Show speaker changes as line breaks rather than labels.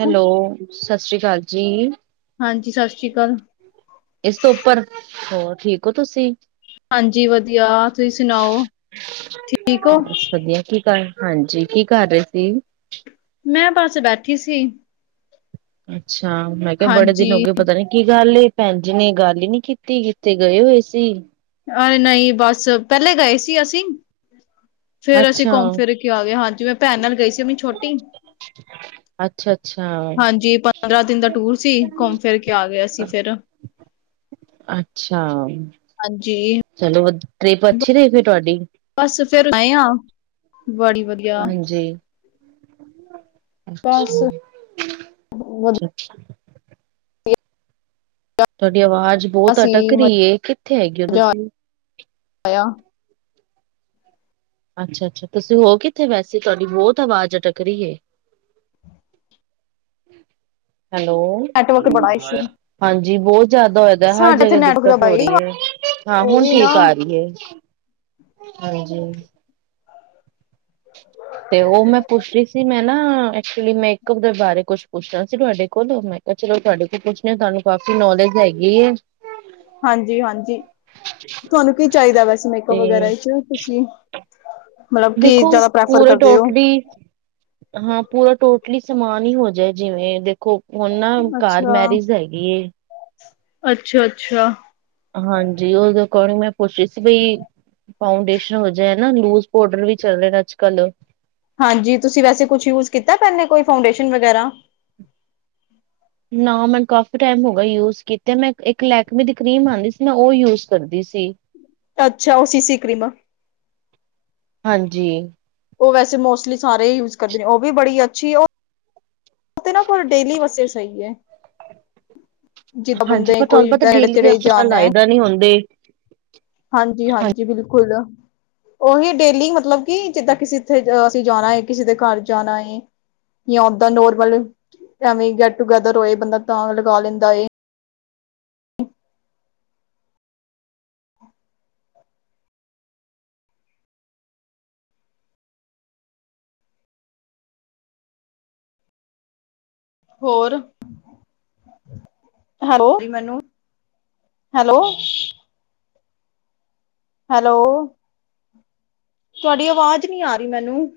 Hello, ਸਤਿ ਸ਼੍ਰੀ ਅਕਾਲ ਜੀ।
ਹਾਂਜੀ, ਸਤਿ ਸ਼੍ਰੀ ਅਕਾਲ।
ਇਸ ਤੋਂ ਉੱਪਰ ਹੋਰ ਠੀਕ ਹੋ ਤੁਸੀਂ?
ਹਾਂਜੀ, ਵਧੀਆ, ਤੁਸੀਂ ਸੁਣਾਓ, ਠੀਕ ਹੋ?
ਬਸ ਵਧੀਆ, ਕੀ ਗੱਲ ਹਾਂਜੀ, ਕੀ ਕਰ ਰਹੇ ਸੀ?
ਮੈਂ ਬਸ ਬੈਠੀ ਸੀ।
ਅੱਛਾ, ਮੈਂ ਕਿਹਾ ਬੜੇ ਦਿਨ ਹੋ
ਹਾਂਜੀ,
ਗਏ, ਪਤਾ ਨਹੀਂ ਕੀ ਗੱਲ ਏ, ਭੈਣ ਜੀ ਨੇ ਗੱਲ ਹੀ ਨਹੀਂ ਕੀਤੀ। ਕਿੱਥੇ ਗਏ ਹੋਏ ਸੀ?
ਅਰੇ ਨਹੀਂ ਬਸ ਪਹਿਲੇ ਗਏ ਸੀ, ਅਸੀਂ ਫਿਰ ਅਸੀਂ
ਅੱਛਾ
ਘੁੰਮ-ਫਿਰ ਕੇ ਆ ਗਏ ਹਾਂ ਜੀ। ਮੈਂ ਆਪਣੀ ਛੋਟੀ ਭੈਣ ਨਾਲ ਗਈ ਸੀ।
ਅੱਛਾ ਅੱਛਾ
ਹਾਂਜੀ, ਪੰਦਰਾਂ ਦਿਨ ਦਾ ਟੂਰ ਸੀ। ਘੁੰਮ-ਫਿਰ ਕੇ ਫਿਰ ਅਸੀਂ ਆ ਗਏ, ਅਸੀ ਫੇਰ
ਅੱਛਾ,
ਹਾਂਜੀ।
ਚਲੋ, ਫਿਰ ਤੁਹਾਡੀ ਟ੍ਰਿਪ ਅੱਛੀ ਰਹੀ ਤੁਹਾਡੀ?
ਬੱਸ ਫਿਰ [inaudible] ਬਸ ਵਧੀਆ
ਅੱਛਾ-ਅੱਛਾ। ਤੁਹਾਡੀ ਆਵਾਜ਼ ਬਹੁਤ
ਸੀ
ਅਟਕ ਰਹੀ ਹੈ। ਕਿੱਥੇ ਹੈਗੇ ਓ
ਮਜ਼ਾ
ਤੁਸੀ?
ਆਇਆ
ਅੱਛਾ-ਅੱਛਾ, ਤੁਸੀਂ ਹੋ ਕਿੱਥੇ ਵੈਸੇ? ਤੁਹਾਡੀ ਬਹੋਤ ਆਵਾਜ਼ ਅਟਕ ਰਹੀ ਹੈ। ਹੈਲੋ।
ਨੈਟਵਰਕ ਬੜਾ ਇਸ਼ੂ
ਹਾਂਜੀ, ਬਹੁਤ ਜ਼ਿਆਦਾ ਹੋ ਰਿਹਾ ਹੈ। ਹਰ
ਸਾਡੇ ਤੇ
ਜਗ੍ਹਾ
ਨੈਟਵਰਕ ਦਾ
ਦਿੱਕਤ ਆ
ਬਈ
ਰਹੀ ਹੈ। ਹਾਂ, ਹੁਣ
ਉਹੀ ਨਾ,
ਠੀਕ ਆ ਰਹੀ ਹੈ। ਹਾਂਜੀ। ਤੇ ਉਹ ਮੈਂ ਪੁੱਛ ਰਹੀ ਸੀ, ਮੈਂ ਨਾ, ਐਕਚੁਅਲੀ ਮੈਂ ਇੱਕ ਗੱਲ ਬਾਰੇ ਤੁਹਾਡੇ ਕੋਲ ਕੁਝ ਪੁੱਛਣਾ ਸੀ। ਮੈਂ ਸੋਚਿਆ, ਚਲੋ ਤੁਹਾਡੇ ਕੋਲ ਹੀ ਪੁੱਛ ਲੈਂਦੀ ਹਾਂ। ਤਹਾਨੂੰ ਕਾਫੀ ਨੌਲੇਜ ਹੈਗੀ ਹੈ।
ਹਾਂਜੀ-ਹਾਂਜੀ, ਤੁਹਾਨੂੰ ਕੀ ਚਾਹੀਦਾ ਵੈਸੇ ਮੇਕਅੱਪ
ਤੇ
ਵਗੈਰਾ ਵਿੱਚ ਤੁਸੀਂ? ਮਤਲਬ ਕੀ
ਦੇਖੋ,
ਜ਼ਿਆਦਾ ਪ੍ਰੈਫਰ
ਪੂਰੇ
ਕਰਦੇ ਹੋ
ਟੋਟਲੀ ਹਾਂ, ਪੂਰਾ ਟੋਟਲੀ ਸਮਾਨ ਹੀ ਹੋ ਜਾਏ, ਜਿਵੇਂ ਹੁਣ ਨਾ, ਘਰ ਵਿੱਚ ਮੈਰਿਜ ਹੈਗੀ ਏ।
ਅੱਛਾ-ਅੱਛਾ।
ਹਾਂਜੀ, ਉਹਦੇ ਅਕੋਰਡਿੰਗ ਮੈਂ ਪੁੱਛ ਰਹੀ ਸੀ ਬਈ ਫਾਊਂਡੇਸ਼ਨ ਹੋ ਜਾਏ ਨਾ, ਲੂਜ਼ ਪਾਊਡਰ ਵੀ ਚਲ ਰਹੇ ਨੇ, ਅੱਜਕੱਲ੍ਹ
ਹਾਂਜੀ, ਤੁਸੀਂ ਵੈਸੇ ਕੁਝ ਯੂਜ਼ ਕੀਤਾ ਪਿਹਲੇ, ਕੋਈ ਫਾਊਂਡੇਸ਼ਨ ਵਗੈਰਾ?
ਨਾ, ਮੈਨੂੰ ਕਾਫੀ ਟਾਈਮ ਹੋ ਗਿਆ ਯੂਜ਼ ਕੀਤੇ। ਮੈਂ ਲੈਕਮੇ ਦੀ ਇੱਕ ਕ੍ਰੀਮ ਆਉਂਦੀ ਸੀ, ਮੈਂ ਉਹੀ ਯੂਜ਼ ਕਰਦੀ ਸੀ। [unintelligible]
ਅੱਛਾ, ਉਹ ਸੀਸੀ ਕ੍ਰੀਮ ਸੀ।
ਹਾਂਜੀ।
ਉਹ ਵੈਸੇ ਮੋਸਟਲੀ ਸਾਰੇ ਹੀ ਯੂਜ਼ ਕਰਦੇ ਨੇ। ਉਹ ਵੀ ਬੜੀ ਅੱਛੀ ਓਹ ਉਹ ਤੇ ਨਾ ਕੋ ਡੇਲੀ ਬਸੇ ਸਹੀ ਆ। ਜਿੱਦਾਂ ਬੰਦੇ ਨੇ ਕੋਈ ਨੇੜੇ ਤੇੜੇ ਜਾਣਾ।
ਏਦਾ ਨੀ ਹੁੰਦੇ।
ਹਾਂਜੀ -ਹਾਂਜੀ ਬਿਲਕੁਲ। ਓਹੀ ਡੇਲੀ ਮਤਲਬ ਕਿ ਜਿੱਦਾਂ ਕਿਸੇ ਇੱਥੇ ਅਸੀ ਜਾਣਾ ਏ ਕਿਸੇ ਦੇ ਘਰ ਜਾਣਾ ਏ ਯਾ ਓਦਾ ਨੋਰਮਲ ਐਵੇਂ ਈ ਗੈਟ ਟੂਗੈਦਰ ਹੋਏ ਬੰਦਾ ਤਾਂ ਲਗਾ ਲੇੰਦਾ ਏ। ਹੋਰ? ਹੈਲੋ [unintelligible] ਮੈਨੂੰ ਹੈਲੋ? ਹੈਲੋ? ਤੁਆਡੀ ਆਵਾਜ਼ ਨੀ ਆ ਰੀ ਮੈਨੂੰ